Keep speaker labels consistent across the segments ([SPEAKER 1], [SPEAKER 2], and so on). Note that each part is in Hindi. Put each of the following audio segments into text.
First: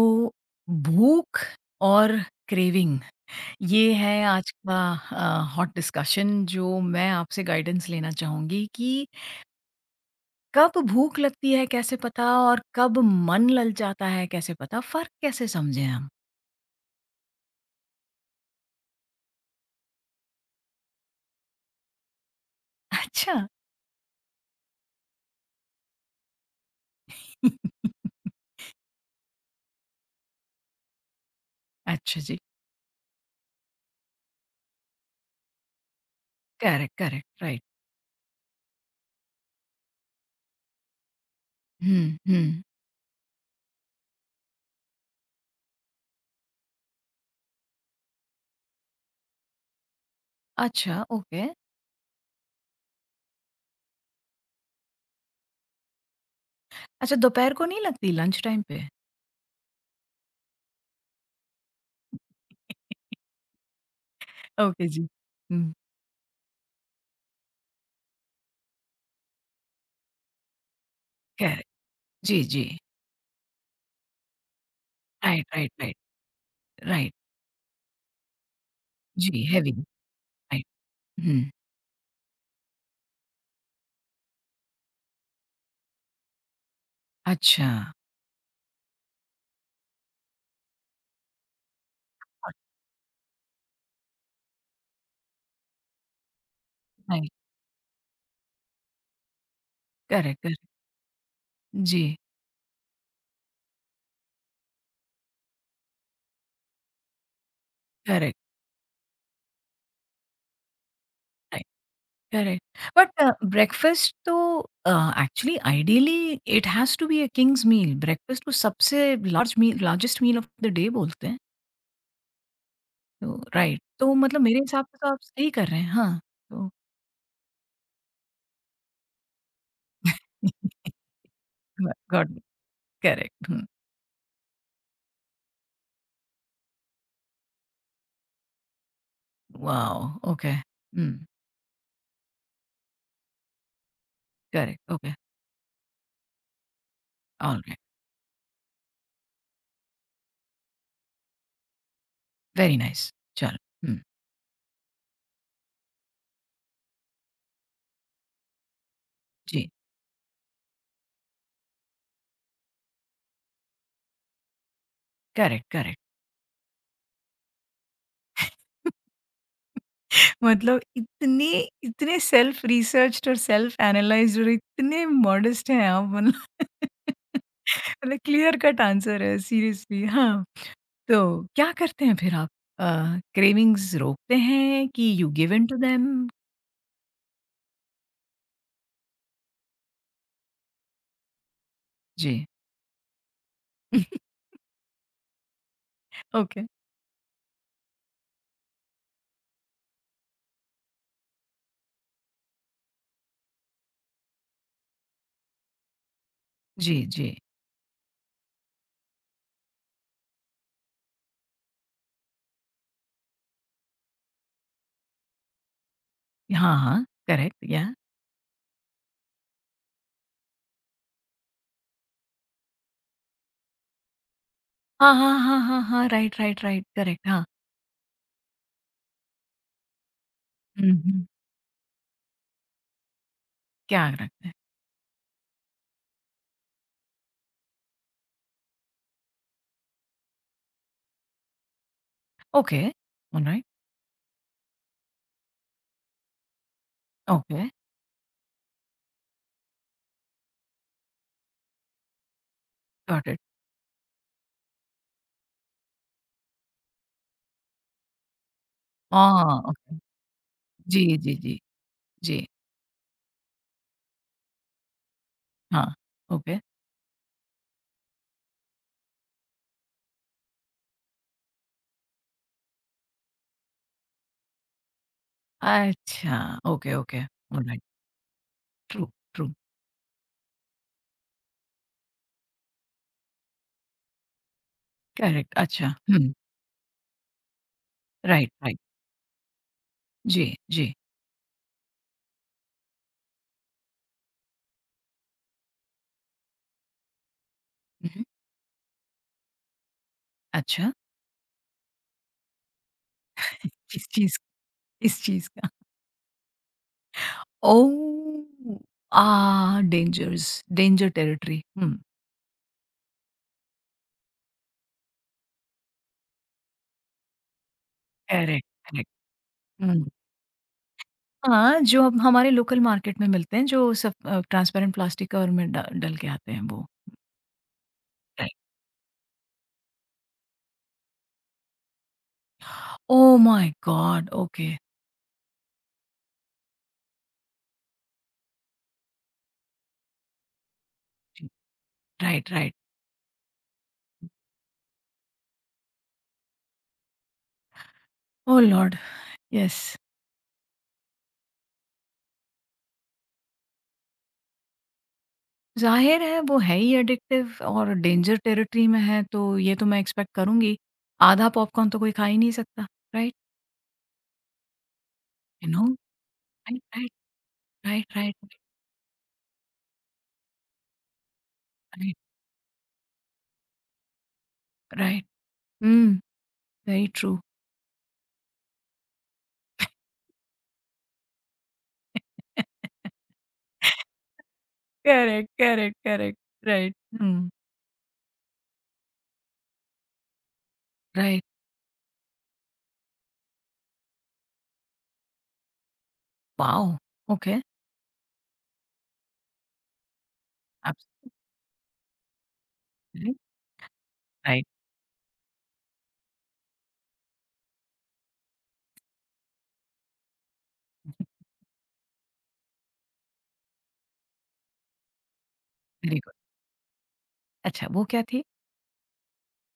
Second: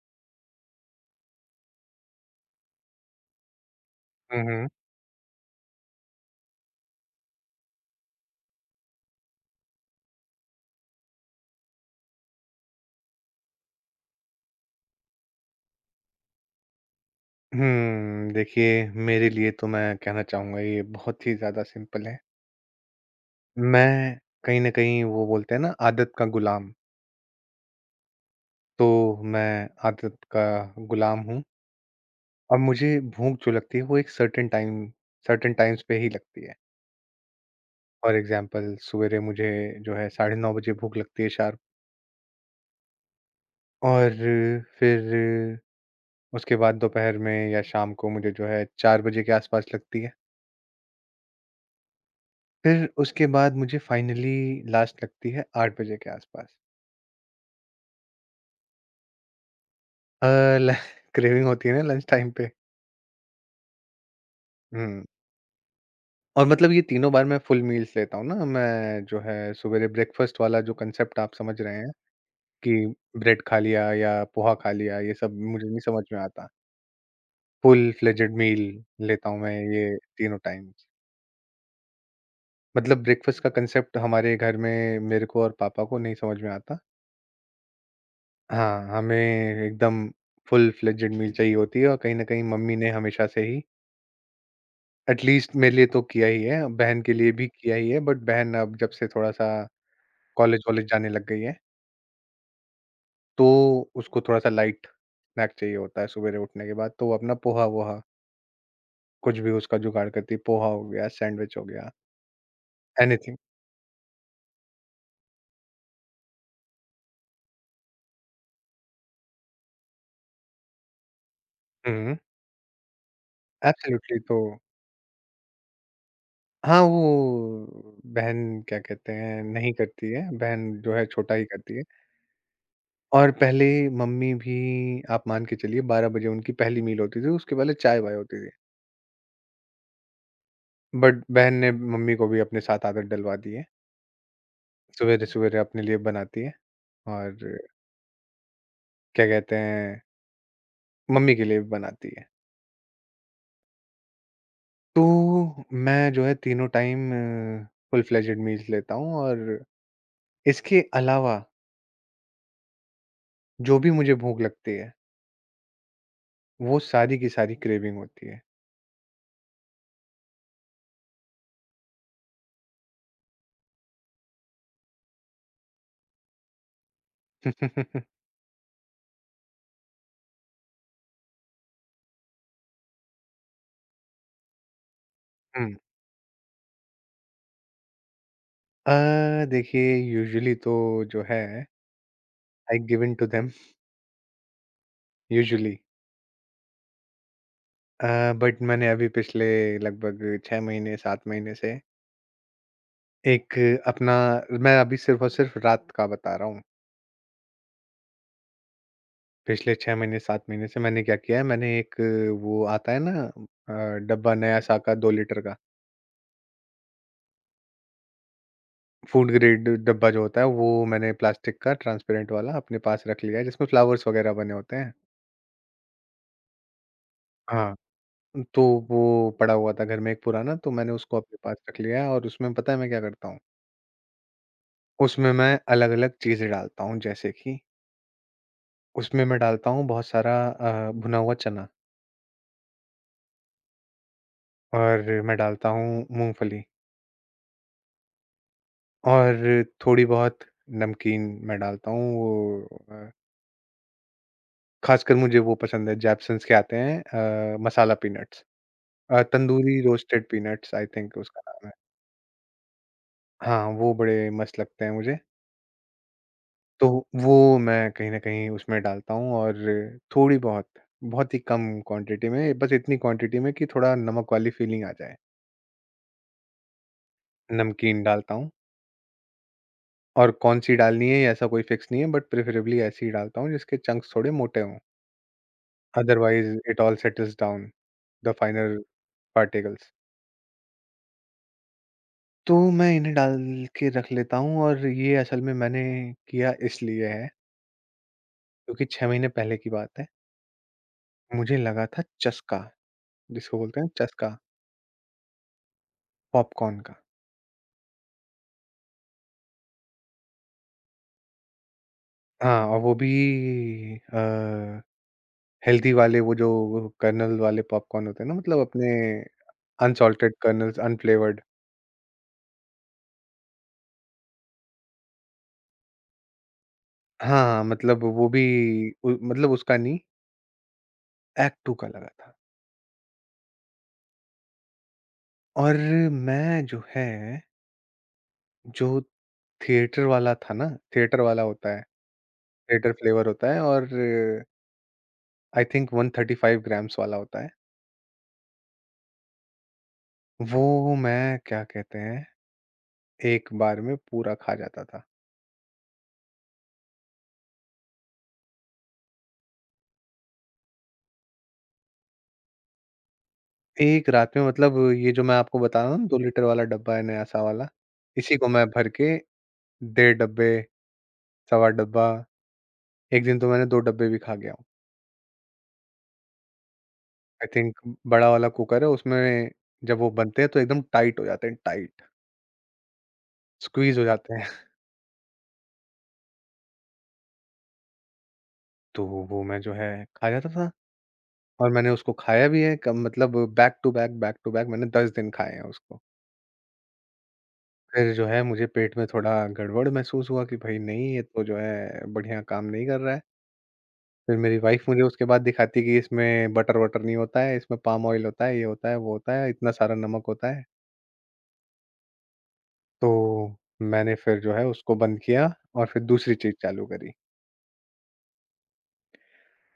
[SPEAKER 1] तो भूख और क्रेविंग ये है
[SPEAKER 2] हुँ,
[SPEAKER 1] आज
[SPEAKER 2] हुँ।
[SPEAKER 1] का हॉट डिस्कशन, जो मैं आपसे गाइडेंस लेना चाहूंगी कि कब भूख लगती है कैसे पता, और कब मन लल जाता है कैसे पता, फर्क कैसे समझे हम।
[SPEAKER 2] देखिए मेरे लिए तो मैं कहना चाहूँगा ये बहुत ही ज़्यादा सिंपल है।
[SPEAKER 1] अच्छा।
[SPEAKER 2] मैं कहीं न कहीं वो बोलते हैं ना आदत का गुलाम, तो मैं आदत का गुलाम हूँ।
[SPEAKER 1] अच्छा जी।
[SPEAKER 2] अब मुझे भूख जो लगती है वो एक सर्टेन टाइम्स पे ही लगती है।
[SPEAKER 1] Correct correct right.
[SPEAKER 2] For example सवेरे मुझे जो है साढ़े 9 बजे भूख लगती है शार्प,
[SPEAKER 1] हम्म।
[SPEAKER 2] और फिर उसके बाद दोपहर में या शाम को मुझे जो है 4 बजे के आस-पास लगती है।
[SPEAKER 1] अच्छा ओके।
[SPEAKER 2] फिर उसके बाद मुझे फाइनली लास्ट लगती है 8 बजे के आसपास।
[SPEAKER 1] अच्छा, दोपहर को नहीं लगती लंच टाइम पे?
[SPEAKER 2] अ, ल क्रेविंग होती है ना लंच टाइम पे।
[SPEAKER 1] ओके जी।
[SPEAKER 2] हुँ,
[SPEAKER 1] हम्म,
[SPEAKER 2] और मतलब ये तीनों बार मैं फुल मील्स लेता हूँ ना, मैं जो है सवेरे ब्रेकफ़ास्ट वाला जो कंसेप्ट आप समझ
[SPEAKER 1] करेक्ट,
[SPEAKER 2] रहे हैं
[SPEAKER 1] जी जी।
[SPEAKER 2] कि ब्रेड खा लिया या पोहा खा लिया, ये सब
[SPEAKER 1] राइट
[SPEAKER 2] मुझे
[SPEAKER 1] राइट
[SPEAKER 2] नहीं
[SPEAKER 1] राइट।
[SPEAKER 2] समझ में आता।
[SPEAKER 1] राइट
[SPEAKER 2] फुल फ्लेजेड मील लेता हूँ
[SPEAKER 1] जी,
[SPEAKER 2] मैं
[SPEAKER 1] हैवी।
[SPEAKER 2] ये तीनों टाइम्स।
[SPEAKER 1] राइट।
[SPEAKER 2] मतलब ब्रेकफ़ास्ट का कंसेप्ट हमारे घर में मेरे को और पापा को नहीं समझ में आता।
[SPEAKER 1] अच्छा।
[SPEAKER 2] हाँ, हमें एकदम फुल फ्लेजेड मील चाहिए होती है, और कहीं न कहीं मम्मी ने हमेशा से ही एटलीस्ट मेरे लिए तो किया ही है, बहन के
[SPEAKER 1] नाही।
[SPEAKER 2] लिए भी किया ही है, बट बहन अब जब से थोड़ा-सा
[SPEAKER 1] करेक्ट, करेक्ट।
[SPEAKER 2] कॉलेज वॉलेज जाने लग गई है,
[SPEAKER 1] जी।
[SPEAKER 2] तो उसको थोड़ा-सा लाइट स्नैक चाहिए होता है सवेरे उठने के बाद, तो वो अपना पोहा-वोहा
[SPEAKER 1] करेक्ट।
[SPEAKER 2] कुछ भी उसका जुगाड़ करती है, पोहा हो गया, सैंडविच हो
[SPEAKER 1] राइट।
[SPEAKER 2] गया,
[SPEAKER 1] करेक्ट। But
[SPEAKER 2] anything.
[SPEAKER 1] ब्रेकफास्ट तो uh, actually ideally it has to be a king's meal, breakfast को सबसे large meal, largest meal of the day बोलते हैं,
[SPEAKER 2] हुँ,
[SPEAKER 1] तो राइट। तो
[SPEAKER 2] एब्सोल्युटली तो
[SPEAKER 1] मतलब मेरे हिसाब से तो आप सही कर रहे हैं। हाँ, तो
[SPEAKER 2] हाँ, वो बहन क्या कहते हैं, नहीं करती है, बहन जो है छोटा ही करती है।
[SPEAKER 1] ग गॉट इट।
[SPEAKER 2] और
[SPEAKER 1] करेक्ट। हुँ।
[SPEAKER 2] पहले मम्मी भी आप मान के चलिए 12 बजे उनकी पहली मील होती थी, उसके पहले चाय-वाय होती थी।
[SPEAKER 1] वॉव! ओके।
[SPEAKER 2] बट
[SPEAKER 1] हुँ।
[SPEAKER 2] बहन ने मम्मी को भी अपने साथ आदत डलवा दी है।
[SPEAKER 1] करेक्ट। ओके।
[SPEAKER 2] सवेरे-सवेरे अपने लिए बनाती है, और
[SPEAKER 1] ऑलराइट।
[SPEAKER 2] क्या कहते हैं, मम्मी के लिए भी बनाती है।
[SPEAKER 1] Very nice. चलो। हुँ।
[SPEAKER 2] तो मैं जो है तीनों टाइम फुल फ्लेज्ड मील्स लेता हूँ, और
[SPEAKER 1] जी।
[SPEAKER 2] इसके अलावा जो भी मुझे भूख लगती है,
[SPEAKER 1] करेक्ट, करेक्ट।
[SPEAKER 2] वो सारी की सारी क्रेविंग होती है।
[SPEAKER 1] मतलब इतने इतने सेल्फ रिसर्च्ड और सेल्फ एनालाइज्ड और इतने मॉडेस्ट हैं आप, मतलब मतलब क्लियर कट आंसर है सीरियसली, हाँ। तो क्या करते हैं फिर आप? क्रेविंग्स रोकते हैं कि यू गिव इन
[SPEAKER 2] हुँ।
[SPEAKER 1] To them?
[SPEAKER 2] अ, देखिए यूजुअली तो जो है
[SPEAKER 1] जी।
[SPEAKER 2] I give in to them usually.
[SPEAKER 1] Okay.
[SPEAKER 2] But मैंने अभी पिछले लगभग 6 महीने 7 महीने से एक अपना मैं अभी सिर्फ़ और सिर्फ़ रात का बता रहा हूँ।
[SPEAKER 1] जी, जी।
[SPEAKER 2] पिछले 6 महीने 7 महीने से मैंने क्या किया है, मैंने एक वो आता है ना डब्बा नयासा का 2 लीटर का
[SPEAKER 1] हाँ, हाँ। करेक्ट या
[SPEAKER 2] फ़ूड ग्रेड डब्बा जो होता है वो मैंने प्लास्टिक का ट्रांसपेरेंट वाला अपने पास रख लिया है जिसमें फ्लावर्स वग़ैरह बने होते हैं।
[SPEAKER 1] हाँ, हाँ, हाँ, हाँ, हाँ। Right, right, right. करेक्ट हाँ।
[SPEAKER 2] हाँ। तो वो पड़ा हुआ था घर में एक पुराना, तो
[SPEAKER 1] हुँ,
[SPEAKER 2] मैंने उसको
[SPEAKER 1] हुँ।
[SPEAKER 2] अपने पास रख लिया है, और उसमें पता है मैं क्या करता हूँ?
[SPEAKER 1] क्या रखते हैं?
[SPEAKER 2] उसमें मैं अलग-अलग चीज़ें डालता हूँ जैसे कि उसमें मैं डालता हूँ बहुत सारा भुना हुआ चना,
[SPEAKER 1] ओके, ऑलराइट,
[SPEAKER 2] और मैं डालता हूँ मूँगफली,
[SPEAKER 1] ओके,
[SPEAKER 2] और थोड़ी बहुत नमकीन मैं डालता हूँ,
[SPEAKER 1] गॉट इट।
[SPEAKER 2] ख़ासकर मुझे वो पसंद है जैपसन्स के आते हैं, मसाला पीनट्स,
[SPEAKER 1] हाँ,
[SPEAKER 2] tandoori
[SPEAKER 1] okay.
[SPEAKER 2] Roasted peanuts, I think
[SPEAKER 1] जी, जी,
[SPEAKER 2] उसका
[SPEAKER 1] जी,
[SPEAKER 2] नाम है।
[SPEAKER 1] जी।
[SPEAKER 2] हाँ, वो बड़े मस्त लगते हैं मुझे।
[SPEAKER 1] हाँ, ओके।
[SPEAKER 2] तो वो मैं कहीं न कहीं उसमें डालता हूँ, और थोड़ी बहुत, बहुत ही कम क्वांटिटी में, बस इतनी क्वांटिटी में कि थोड़ा नमक वाली फ़ीलिंग आ जाए।
[SPEAKER 1] अच्छा, ओके, ओके, ऑलराइट,
[SPEAKER 2] नमकीन डालता हूँ।
[SPEAKER 1] ट्रू, ट्रू,
[SPEAKER 2] और कौन-सी डालनी है, ये ऐसा कोई फिक्स नहीं है, बट प्रेफरेबली ऐसी ही डालता हूँ जिसके चंक्स थोड़े मोटे हों।
[SPEAKER 1] करेक्ट, अच्छा, हुँ,
[SPEAKER 2] otherwise it all settles down, the
[SPEAKER 1] right,
[SPEAKER 2] final
[SPEAKER 1] right,
[SPEAKER 2] particles.
[SPEAKER 1] जी, जी,
[SPEAKER 2] तो मैं इन्हें डाल के रख लेता हूँ, और ये असल में मैंने किया इसलिए है,
[SPEAKER 1] हुँ, हुँ,
[SPEAKER 2] क्योंकि 6 महीने पहले की बात है।
[SPEAKER 1] अच्छा,
[SPEAKER 2] मुझे लगा था चस्का, जिसको बोलते हैं
[SPEAKER 1] किस
[SPEAKER 2] चस्का,
[SPEAKER 1] चीज़ किस चीज़ का?
[SPEAKER 2] पॉपकॉर्न का।
[SPEAKER 1] Oh! Ah! Dangers, danger territory, हुँ,
[SPEAKER 2] हाँ, और वो भी अ, हेल्दी वाले वो जो कर्नल वाले पॉपकॉर्न होते हैं ना, मतलब
[SPEAKER 1] करेक्ट,
[SPEAKER 2] अपने
[SPEAKER 1] करेक्ट, हुँ,
[SPEAKER 2] अनसॉल्टेड कर्नल्स, अनफ्लेवर्ड।
[SPEAKER 1] हाँ, जो अब हमारे लोकल मार्केट में मिलते हैं, जो सब ट्रांसपेरेंट प्लास्टिक कवर में ड डल के आते हैं वो,
[SPEAKER 2] हाँ, मतलब वो भी
[SPEAKER 1] राइट,
[SPEAKER 2] उ मतलब उसका नहीं, एक्ट 2 का लगा था।
[SPEAKER 1] Oh my God! ओके,
[SPEAKER 2] और मैं जो है, जो थिएटर वाला था ना, थिएटर वाला
[SPEAKER 1] जी,
[SPEAKER 2] होता है,
[SPEAKER 1] राइट, राइट,
[SPEAKER 2] थिएटर फ्लेवर होता है, और आई थिंक 135 ग्राम्स वाला होता है।
[SPEAKER 1] Oh lord! यस।
[SPEAKER 2] वो मैं क्या कहते हैं, एक बार में पूरा खा जाता था।
[SPEAKER 1] ज़ाहिर है वो है ही एडिक्टिव और डेंजर टेरिटरी में है, तो ये तो मैं एक्सपेक्ट करूँगी। आधा पॉपकॉर्न तो कोई खा ही नहीं सकता, राइट?
[SPEAKER 2] एक रात में, मतलब ये जो मैं आपको
[SPEAKER 1] यू
[SPEAKER 2] बता
[SPEAKER 1] नो?
[SPEAKER 2] रहा हूँ, 2 लीटर वाला
[SPEAKER 1] राइट,
[SPEAKER 2] डब्बा है
[SPEAKER 1] राइट,
[SPEAKER 2] नयासा वाला,
[SPEAKER 1] राइट,
[SPEAKER 2] इसी को
[SPEAKER 1] राइट,
[SPEAKER 2] मैं भर के डेढ़ डब्बे, सवा डब्बा,
[SPEAKER 1] राइट,
[SPEAKER 2] एक दिन तो मैंने 2 डब्बे भी खा गया हूँ।
[SPEAKER 1] राइट। हुँ, वेरी ट्रू।
[SPEAKER 2] आई थिंक बड़ा वाला कुकर है, उसमें जब वो बनते हैं तो एकदम टाइट हो जाते हैं टाइट, स्क्वीज़ हो जाते हैं।
[SPEAKER 1] करेक्ट, करेक्ट, करेक्ट, राइट, हुँ,
[SPEAKER 2] तो वो मैं जो है खा जाता था,
[SPEAKER 1] राइट।
[SPEAKER 2] और मैंने उसको खाया भी है, कम मतलब बैक टू बैक मैंने 10 दिन खाए हैं उसको।
[SPEAKER 1] वाओ! ओके,
[SPEAKER 2] फिर जो है मुझे पेट में थोड़ा गड़बड़ महसूस हुआ कि भाई नहीं, ये तो जो है बढ़िया काम नहीं कर रहा है।
[SPEAKER 1] एब्सोल्युटली
[SPEAKER 2] फिर मेरी
[SPEAKER 1] राइट,
[SPEAKER 2] वाइफ़ मुझे उसके बाद दिखाती है कि इसमें बटर-वटर नहीं होता है, इसमें पाम ऑयल होता है, ये होता है, वो होता है, इतना सारा नमक होता है। तो मैंने फिर जो है उसको बंद किया, और फिर
[SPEAKER 1] वेरी
[SPEAKER 2] दूसरी
[SPEAKER 1] गुड।
[SPEAKER 2] चीज़ चालू करी।
[SPEAKER 1] अच्छा वो क्या थी?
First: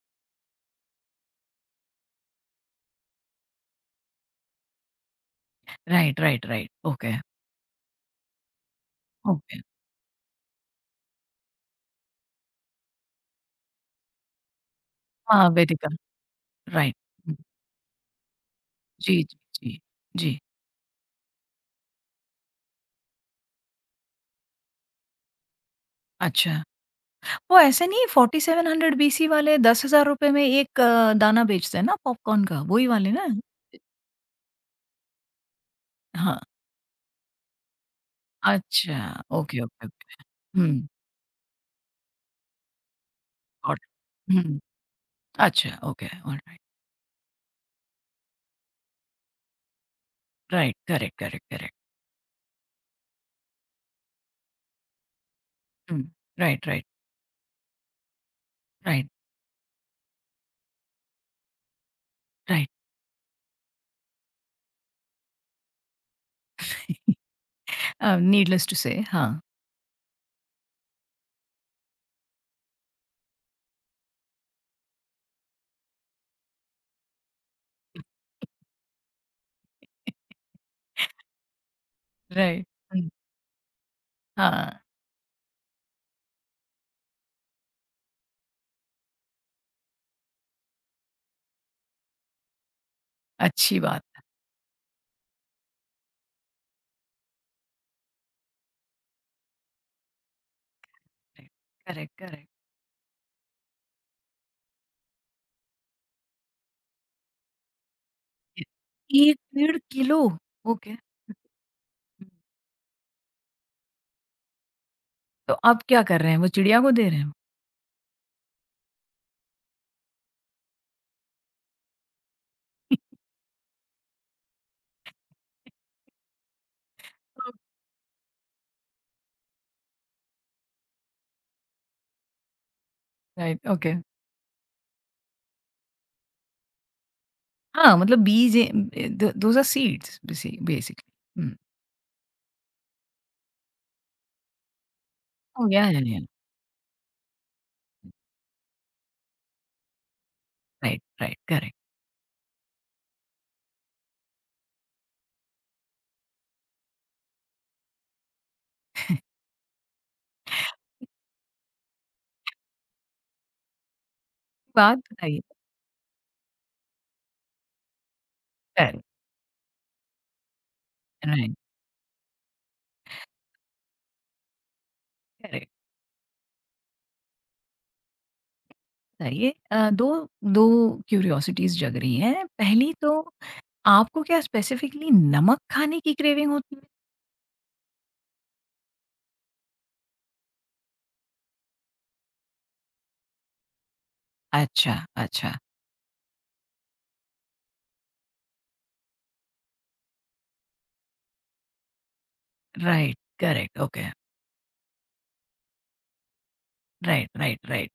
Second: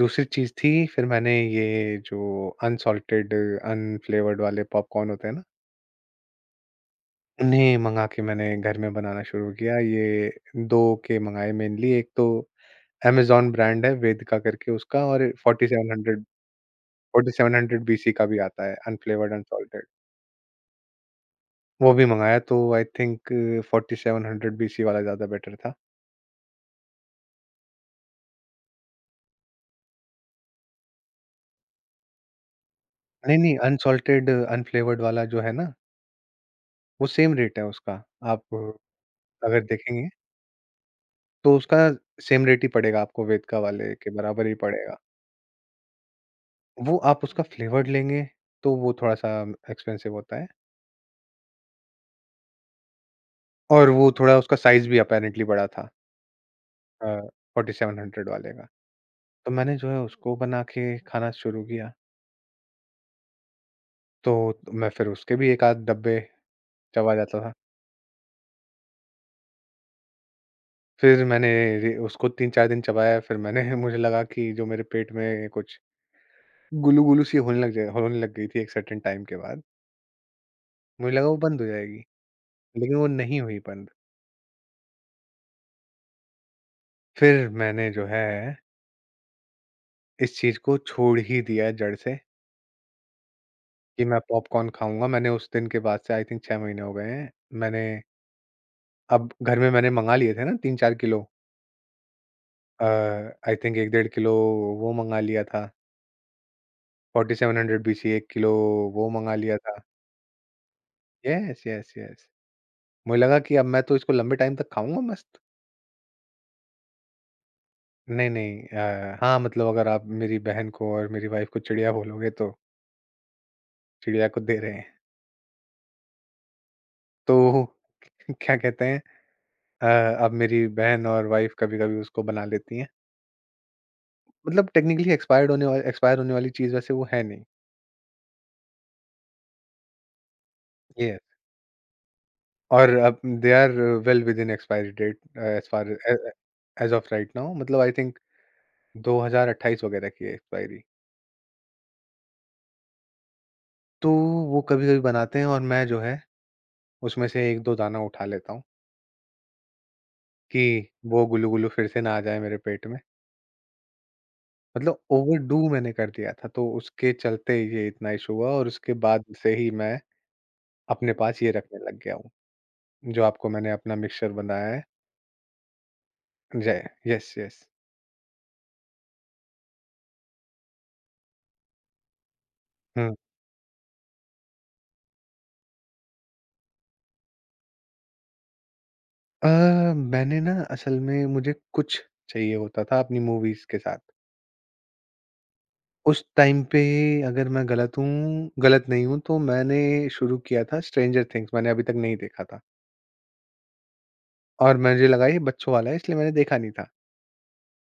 [SPEAKER 2] दूसरी चीज़ थी, फिर मैंने ये जो अनसॉल्टेड अनफ्लेवर्ड वाले पॉपकॉर्न होते हैं ना,
[SPEAKER 1] राइट, राइट, राइट, ओके,
[SPEAKER 2] उन्हें मँगा के मैंने घर में बनाना शुरू
[SPEAKER 1] ओके।
[SPEAKER 2] किया। ये 2 के मँगाए मेनली, एक तो अमेज़न ब्रांड है वेदिका करके उसका, और
[SPEAKER 1] हाँ, वेदिका, राइट। हुँ,
[SPEAKER 2] 4700 बीसी का भी आता है
[SPEAKER 1] जी, जी,
[SPEAKER 2] अनफ्लेवर्ड
[SPEAKER 1] जी,
[SPEAKER 2] अनसॉल्टेड।
[SPEAKER 1] जी,
[SPEAKER 2] वो भी मँगाया, तो आई थिंक 4700 बीसी वाला ज़्यादा बेटर था।
[SPEAKER 1] अच्छा। वो ऐसे नहीं 4700 बीसी वाले 10,000 रुपए में 1 दाना बेचते हैं ना पॉपकॉर्न का, वही वाले ना?
[SPEAKER 2] नहीं, नहीं, अनसॉल्टेड अनफ्लेवर्ड वाला जो है ना,
[SPEAKER 1] हाँ,
[SPEAKER 2] वो सेम रेट है उसका। आप
[SPEAKER 1] अच्छा,
[SPEAKER 2] अगर
[SPEAKER 1] ओके, ओके,
[SPEAKER 2] देखेंगे
[SPEAKER 1] ओके। हुँ,
[SPEAKER 2] तो उसका सेम रेट ही पड़ेगा, आपको वेदका
[SPEAKER 1] गॉट
[SPEAKER 2] वाले के
[SPEAKER 1] इट।
[SPEAKER 2] बराबर ही
[SPEAKER 1] हुँ,
[SPEAKER 2] पड़ेगा।
[SPEAKER 1] अच्छा, ओके, ऑलराइट।
[SPEAKER 2] वो आप उसका फ्लेवर्ड लेंगे, तो वो थोड़ा-सा एक्सपेंसिव होता है,
[SPEAKER 1] राइट, करेक्ट, करेक्ट, करेक्ट।
[SPEAKER 2] और वो थोड़ा उसका साइज़ भी अपैरेंटली बड़ा था
[SPEAKER 1] हुँ, राइट, राइट,
[SPEAKER 2] अ, 4700 वाले का।
[SPEAKER 1] राइट,
[SPEAKER 2] तो मैंने जो है उसको बना के खाना शुरू किया,
[SPEAKER 1] राइट।
[SPEAKER 2] तो मैं फिर उसके भी 1 आध डब्बे चबा जाता था।
[SPEAKER 1] नीडलेस टू से हाँ,
[SPEAKER 2] फिर मैंने रे उसको 3-4 दिन चबाया, फिर मैंने मुझे लगा कि जो मेरे पेट में कुछ गुलू-गुलू सी होने लग गई थी एक सर्टेन टाइम के बाद। मुझे लगा वो बंद हो जाएगी,
[SPEAKER 1] राइट।
[SPEAKER 2] लेकिन वो
[SPEAKER 1] हुँ,
[SPEAKER 2] नहीं हुई बंद।
[SPEAKER 1] हाँ,
[SPEAKER 2] फिर मैंने जो है, इस चीज़ को छोड़ ही दिया है जड़ से,
[SPEAKER 1] अच्छी बात
[SPEAKER 2] कि मैं पॉपकॉर्न खाऊँगा। मैंने उस दिन के बाद से आई थिंक 6 महीने हो गए हैं। मैंने अब घर में मैंने मँगा लिए थे ना 3-4 किलो,
[SPEAKER 1] है। Correct, correct.
[SPEAKER 2] Uh, I think 1 डेढ़ किलो वो मँगा लिया था, 4700 बीसी 1 किलो वो मँगा
[SPEAKER 1] 1
[SPEAKER 2] लिया
[SPEAKER 1] डेढ़
[SPEAKER 2] था।
[SPEAKER 1] Kilo! Okay.
[SPEAKER 2] Yes, yes, yes.
[SPEAKER 1] हुँ,
[SPEAKER 2] मुझे लगा कि अब मैं तो इसको लंबे टाइम तक खाऊँगा मस्त।
[SPEAKER 1] तो आप क्या कर रहे हैं? वो चिड़िया को दे रहे हैं?
[SPEAKER 2] नहीं, नहीं, हाँ, मतलब अगर आप मेरी बहन को और मेरी वाइफ़ को चिड़िया बोलोगे तो चिड़िया को दे रहे हैं। तो क्या कहते हैं, अ, अब मेरी बहन और वाइफ़ कभी-कभी उसको बना लेती हैं।
[SPEAKER 1] Right, okay.
[SPEAKER 2] मतलब टेक्निकली एक्सपायर होने वाली चीज़ वैसे वो है नहीं।
[SPEAKER 1] हाँ, मतलब बीज a the those are seeds बेसि
[SPEAKER 2] येस।
[SPEAKER 1] बेसिकली। हुँ।
[SPEAKER 2] और अब they are well within expiry date
[SPEAKER 1] oh
[SPEAKER 2] as far as
[SPEAKER 1] yeah yeah.
[SPEAKER 2] Uh as of right now, मतलब आई थिंक 2028 वगैरह की है एक्सपायरी।
[SPEAKER 1] Right, right, correct.
[SPEAKER 2] तो वो कभी-कभी बनाते हैं, और मैं जो है उसमें से 1-2 दाना उठा लेता हूँ, कि
[SPEAKER 1] एक
[SPEAKER 2] वो गुल्लू-गुल्लू फिर से ना आ जाए मेरे पेट में। मतलब
[SPEAKER 1] बात बताइए
[SPEAKER 2] ओवरडू मैंने कर दिया था तो उसके चलते ये इतना इश्यू हुआ, और उसके
[SPEAKER 1] करेक्ट,
[SPEAKER 2] बाद से ही मैं अपने पास ये
[SPEAKER 1] राइट,
[SPEAKER 2] रखने लग गया हूँ। जो आपको मैंने अपना मिक्सचर बनाया है।
[SPEAKER 1] करेक्ट।
[SPEAKER 2] जय यस, यस।
[SPEAKER 1] बताइए 2 2 क्यूरियोसिटीज़ जग रही हैं। पहली तो
[SPEAKER 2] हुँ।
[SPEAKER 1] आपको क्या स्पेसिफिकली नमक खाने की क्रेविंग होती है?
[SPEAKER 2] अ, मैंने ना असल में मुझे कुछ चाहिए होता था अपनी मूवीज़ के साथ।
[SPEAKER 1] अच्छा, अच्छा।
[SPEAKER 2] उस टाइम पे, अगर मैं गलत नहीं हूँ तो, मैंने शुरू किया था स्ट्रेंजर थिंग्स मैंने अभी तक नहीं देखा था।
[SPEAKER 1] Right, correct, okay.
[SPEAKER 2] और मुझे लगा ये बच्चों वाला है इसलिए मैंने देखा नहीं था।
[SPEAKER 1] राइट, राइट, राइट,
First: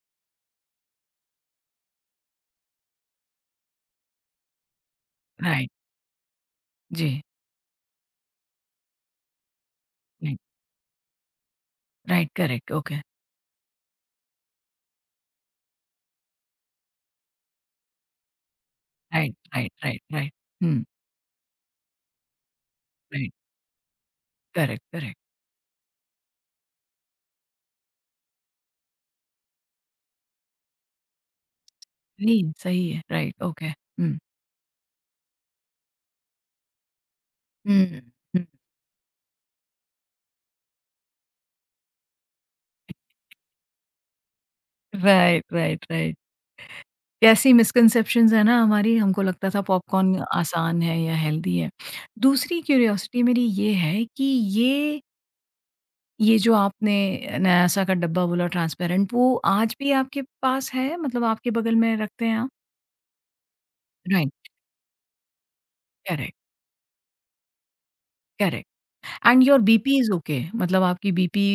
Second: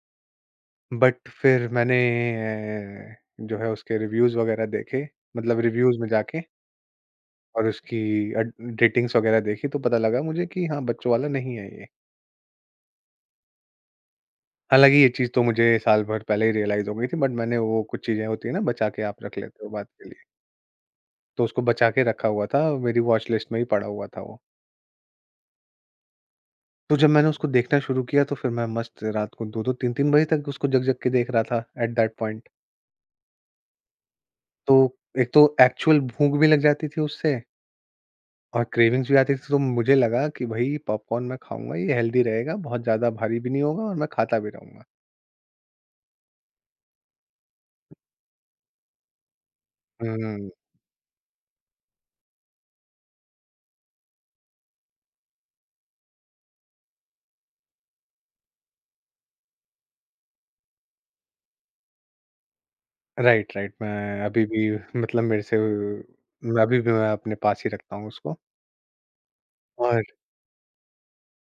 [SPEAKER 2] बट फिर मैंने जो है उसके रिव्यूज़ वग़ैरह देखे, मतलब
[SPEAKER 1] राइट।
[SPEAKER 2] रिव्यूज़ में जाके,
[SPEAKER 1] जी,
[SPEAKER 2] और उसकी रेटिंग्स वग़ैरह देखी, तो पता लगा
[SPEAKER 1] राइट,
[SPEAKER 2] मुझे कि हाँ, बच्चों वाला नहीं है ये।
[SPEAKER 1] Right, correct, okay.
[SPEAKER 2] हालाँकि ये चीज़ तो मुझे साल भर पहले ही रियलाइज़ हो गई थी, बट मैंने वो कुछ चीज़ें होती है ना बचा के आप
[SPEAKER 1] राइट,
[SPEAKER 2] रख लेते हो
[SPEAKER 1] राइट,
[SPEAKER 2] बाद
[SPEAKER 1] राइट,
[SPEAKER 2] के लिए,
[SPEAKER 1] राइट। हुँ,
[SPEAKER 2] तो उसको बचा के रखा हुआ था, मेरी वॉच
[SPEAKER 1] राइट,
[SPEAKER 2] लिस्ट में ही पड़ा हुआ था वो।
[SPEAKER 1] Correct, correct.
[SPEAKER 2] तो जब मैंने उसको देखना शुरू किया तो फिर मैं मस्त रात को 2-2 3-3 बजे तक उसको जग-जग के देख रहा था एट दैट पॉइंट।
[SPEAKER 1] नहीं, सही है। Right, okay. हुँ।
[SPEAKER 2] तो एक तो एक्चुअल भूख भी लग जाती थी उससे,
[SPEAKER 1] हुँ, हुँ।
[SPEAKER 2] और क्रेविंग्स भी आती थी, तो मुझे लगा कि भई पॉपकॉर्न मैं खाऊँगा, ये हेल्दी रहेगा, बहुत ज़्यादा भारी भी नहीं होगा, और मैं खाता भी रहूँगा।
[SPEAKER 1] Right, right, right. कैसी मिसकंसेप्शंस है ना हमारी, हमको लगता था पॉपकॉर्न
[SPEAKER 2] हुँ।
[SPEAKER 1] आसान है या हेल्दी है। दूसरी क्यूरियोसिटी मेरी ये है कि ये ये जो आपने नायासा का डब्बा बोला ट्रांसपेरेंट, वो आज भी आपके पास है? मतलब आपके बगल में रखते हैं आप?
[SPEAKER 2] Right, right. मैं अभी
[SPEAKER 1] राइट,
[SPEAKER 2] भी मतलब मेरे से
[SPEAKER 1] करेक्ट,
[SPEAKER 2] मैं अपने पास ही रखता हूँ उसको।
[SPEAKER 1] करेक्ट एंड यूर बीपी
[SPEAKER 2] और
[SPEAKER 1] इज़ ओके, मतलब आपकी बीपी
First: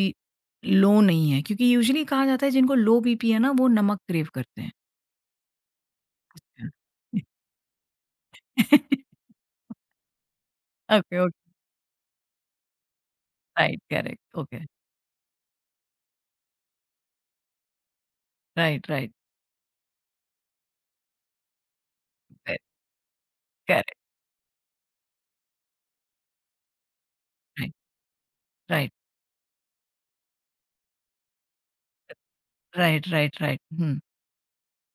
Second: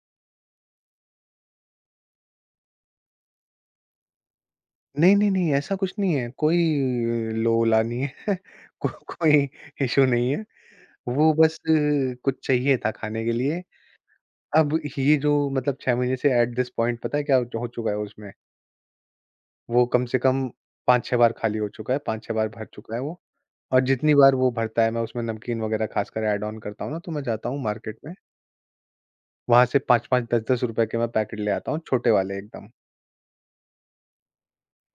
[SPEAKER 1] लो नहीं है, क्योंकि यूजुअली कहा जाता है जिनको लो बीपी है ना वो नमक क्रेव करते हैं।
[SPEAKER 2] नहीं, नहीं, नहीं, ऐसा कुछ नहीं है, कोई
[SPEAKER 1] अच्छा।
[SPEAKER 2] लोला नहीं है, को कोई इश्यू नहीं है।
[SPEAKER 1] ओके,
[SPEAKER 2] वो
[SPEAKER 1] ओके,
[SPEAKER 2] बस कुछ चाहिए था खाने के लिए।
[SPEAKER 1] Right, correct, okay.
[SPEAKER 2] अब ये जो मतलब 6 महीने से, एट दिस पॉइंट पता है क्या हो चुका है उसमें?
[SPEAKER 1] राइट, राइट,
[SPEAKER 2] वो कम से कम 5-6 बार खाली हो चुका है, 5-6 बार
[SPEAKER 1] राइट,
[SPEAKER 2] भर चुका है वो, और
[SPEAKER 1] करेक्ट,
[SPEAKER 2] जितनी बार वो भरता है मैं उसमें नमकीन वगैरह ख़ासकर ऐड ऑन करता हूँ ना, तो मैं जाता हूँ
[SPEAKER 1] राइट,
[SPEAKER 2] मार्केट में,
[SPEAKER 1] राइट,
[SPEAKER 2] वहाँ से 5-5 10-10 रुपए के मैं पैकेट ले आता हूँ, छोटे वाले एकदम,
[SPEAKER 1] राइट, राइट, राइट, हुँ,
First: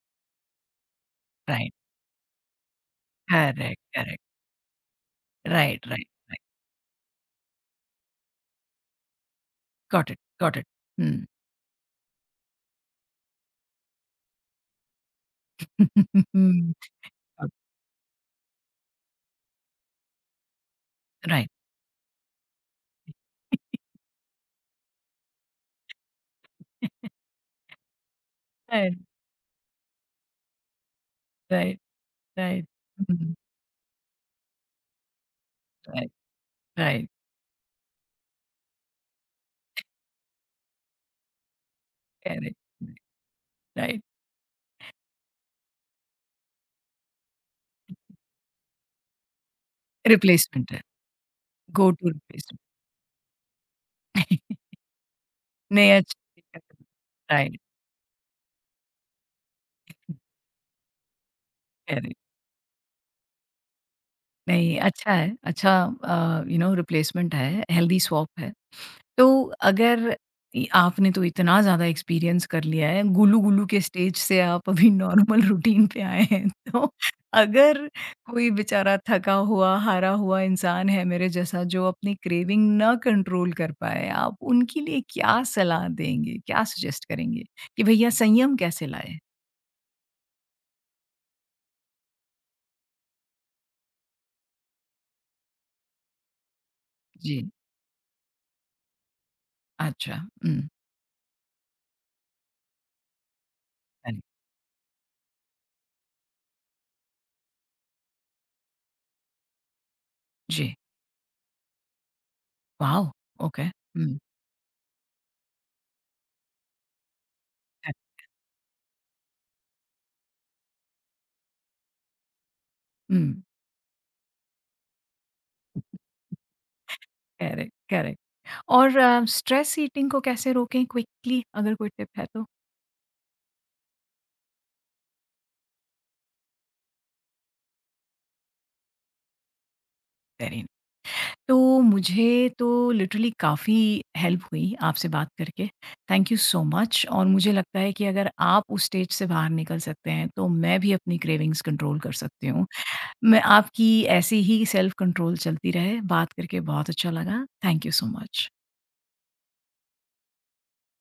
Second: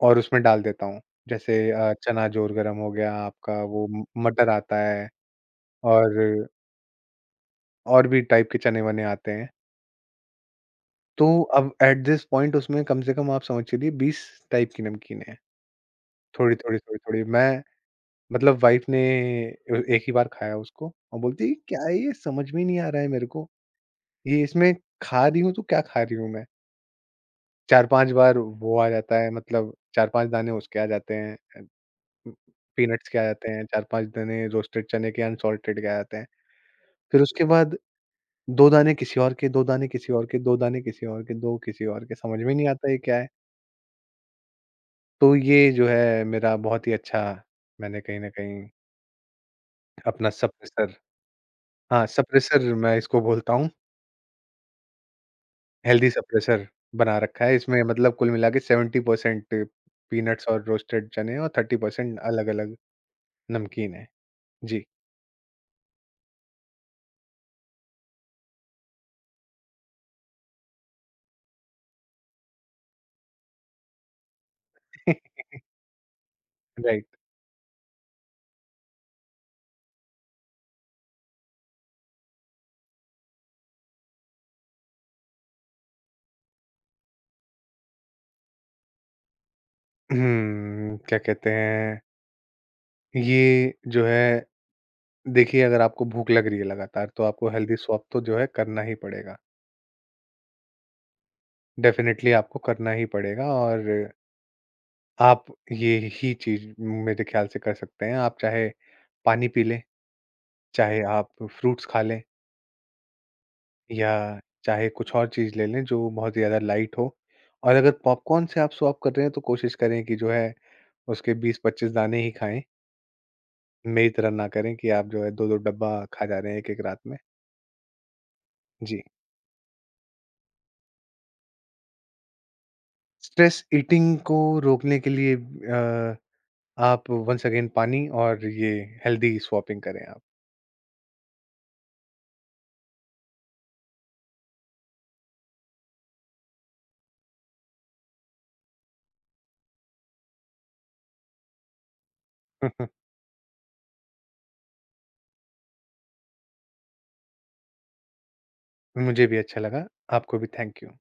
[SPEAKER 2] और उसमें डाल देता हूँ। जैसे
[SPEAKER 1] राइट,
[SPEAKER 2] चना जोर गरम हो गया आपका,
[SPEAKER 1] करेक्ट,
[SPEAKER 2] वो म
[SPEAKER 1] करेक्ट,
[SPEAKER 2] मटर आता है,
[SPEAKER 1] राइट, राइट, राइट,
[SPEAKER 2] और और भी टाइप के चने-वने आते हैं।
[SPEAKER 1] गॉट इट,
[SPEAKER 2] तो
[SPEAKER 1] हुँ,
[SPEAKER 2] अब एट दिस पॉइंट उसमें कम से कम आप समझ चलिए 20 टाइप की नमकीन है।
[SPEAKER 1] अ,
[SPEAKER 2] थोड़ी-थोड़ी, थोड़ी-थोड़ी मैं मतलब वाइफ़ ने एक ही बार खाया उसको और बोलती
[SPEAKER 1] राइट,
[SPEAKER 2] है, "क्या है ये? समझ में ही नहीं आ रहा है मेरे को। ये इसमें खा रही हूँ तो क्या खा रही हूँ मैं?" 4-5 बार वो आ
[SPEAKER 1] राइट,
[SPEAKER 2] जाता है, मतलब 4-5 दाने उसके आ जाते हैं।
[SPEAKER 1] राइट, राइट,
[SPEAKER 2] पीनट्स के आ
[SPEAKER 1] हुँ,
[SPEAKER 2] जाते हैं, 4-5 दाने रोस्टेड चने के अनसॉल्टेड के आ
[SPEAKER 1] राइट,
[SPEAKER 2] जाते हैं।
[SPEAKER 1] राइट,
[SPEAKER 2] फिर उसके बाद 2 दाने किसी और के, 2 दाने किसी और के, 2 दाने किसी और के, 2 किसी और के, समझ में
[SPEAKER 1] करेक्ट,
[SPEAKER 2] नहीं आता ये क्या है?
[SPEAKER 1] राइट,
[SPEAKER 2] तो ये जो है मेरा बहुत ही अच्छा, मैंने कहीं न कहीं अपना
[SPEAKER 1] रिप्लेसमेंट है,
[SPEAKER 2] सप्रेसर,
[SPEAKER 1] गो
[SPEAKER 2] हाँ,
[SPEAKER 1] टू रिप्लेसमेंट
[SPEAKER 2] सप्रेसर मैं इसको बोलता हूँ,
[SPEAKER 1] नहीं
[SPEAKER 2] हेल्दी
[SPEAKER 1] अच्छा,
[SPEAKER 2] सप्रेसर बना रखा है।
[SPEAKER 1] राइट,
[SPEAKER 2] इसमें मतलब कुल मिला के 70% पीनट्स और रोस्टेड चने, और
[SPEAKER 1] करेक्ट,
[SPEAKER 2] 30% अलग-अलग नमकीन है।
[SPEAKER 1] नहीं
[SPEAKER 2] जी,
[SPEAKER 1] अच्छा है, अच्छा यू नो रिप्लेसमेंट है, हेल्दी स्वैप है। तो अगर इ आपने तो इतना ज़्यादा एक्सपीरियंस कर लिया है, गुलू-गुलू के स्टेज से आप अभी नॉर्मल रूटीन पे आए हैं, तो
[SPEAKER 2] राइट।
[SPEAKER 1] अगर कोई बेचारा थका हुआ, हारा हुआ इंसान है मेरे जैसा, जो अपनी क्रेविंग ना कंट्रोल कर पाए, आप उनके लिए क्या सलाह देंगे? क्या सजेस्ट करेंगे कि भैया संयम कैसे लाएँ?
[SPEAKER 2] क्या कहते हैं, ये जो है, देखिए अगर आपको भूख लग रही है लगातार, तो आपको
[SPEAKER 1] जी,
[SPEAKER 2] हेल्दी स्वैप तो जो है करना ही पड़ेगा।
[SPEAKER 1] अच्छा, हुँ,
[SPEAKER 2] डेफ़िनेटली आपको करना ही पड़ेगा, और आप ये ही चीज़ मेरे ख़्याल से कर सकते हैं। आप चाहे पानी पी लें,
[SPEAKER 1] जी,
[SPEAKER 2] चाहे आप फ्रूट्स खा लें,
[SPEAKER 1] वॉव! ओके,
[SPEAKER 2] या
[SPEAKER 1] हुँ,
[SPEAKER 2] चाहे कुछ और चीज़ ले लें जो बहुत ज़्यादा लाइट हो। और अगर पॉपकॉर्न से आप स्वैप कर रहे हैं तो कोशिश करें कि जो है उसके 20-25 दाने ही खाएँ।
[SPEAKER 1] हुँ।
[SPEAKER 2] मेरी तरह ना करें कि आप जो है 2-2 डब्बा खा जा रहे हैं एक-एक रात में।
[SPEAKER 1] करेक्ट, करेक्ट और
[SPEAKER 2] जी।
[SPEAKER 1] स्ट्रेस ईटिंग को कैसे रोकें क्विकली, अगर कोई टिप है तो?
[SPEAKER 2] स्ट्रेस ईटिंग को रोकने के लिए आप वंस अगेन पानी और ये हेल्दी स्वैपिंग करें आप।
[SPEAKER 1] Very nice. तो मुझे तो लिटरली काफ़ी हेल्प हुई आपसे बात करके। थैंक यू सो मच, और मुझे लगता है कि अगर आप उस स्टेज से बाहर निकल सकते हैं, तो मैं भी अपनी क्रेविंग्स कंट्रोल कर सकती हूँ। मैं आपकी ऐसी ही सेल्फ कंट्रोल चलती रहे, बात करके बहुत अच्छा लगा। Thank you so much.
[SPEAKER 2] मुझे भी अच्छा लगा, आपको भी थैंक यू।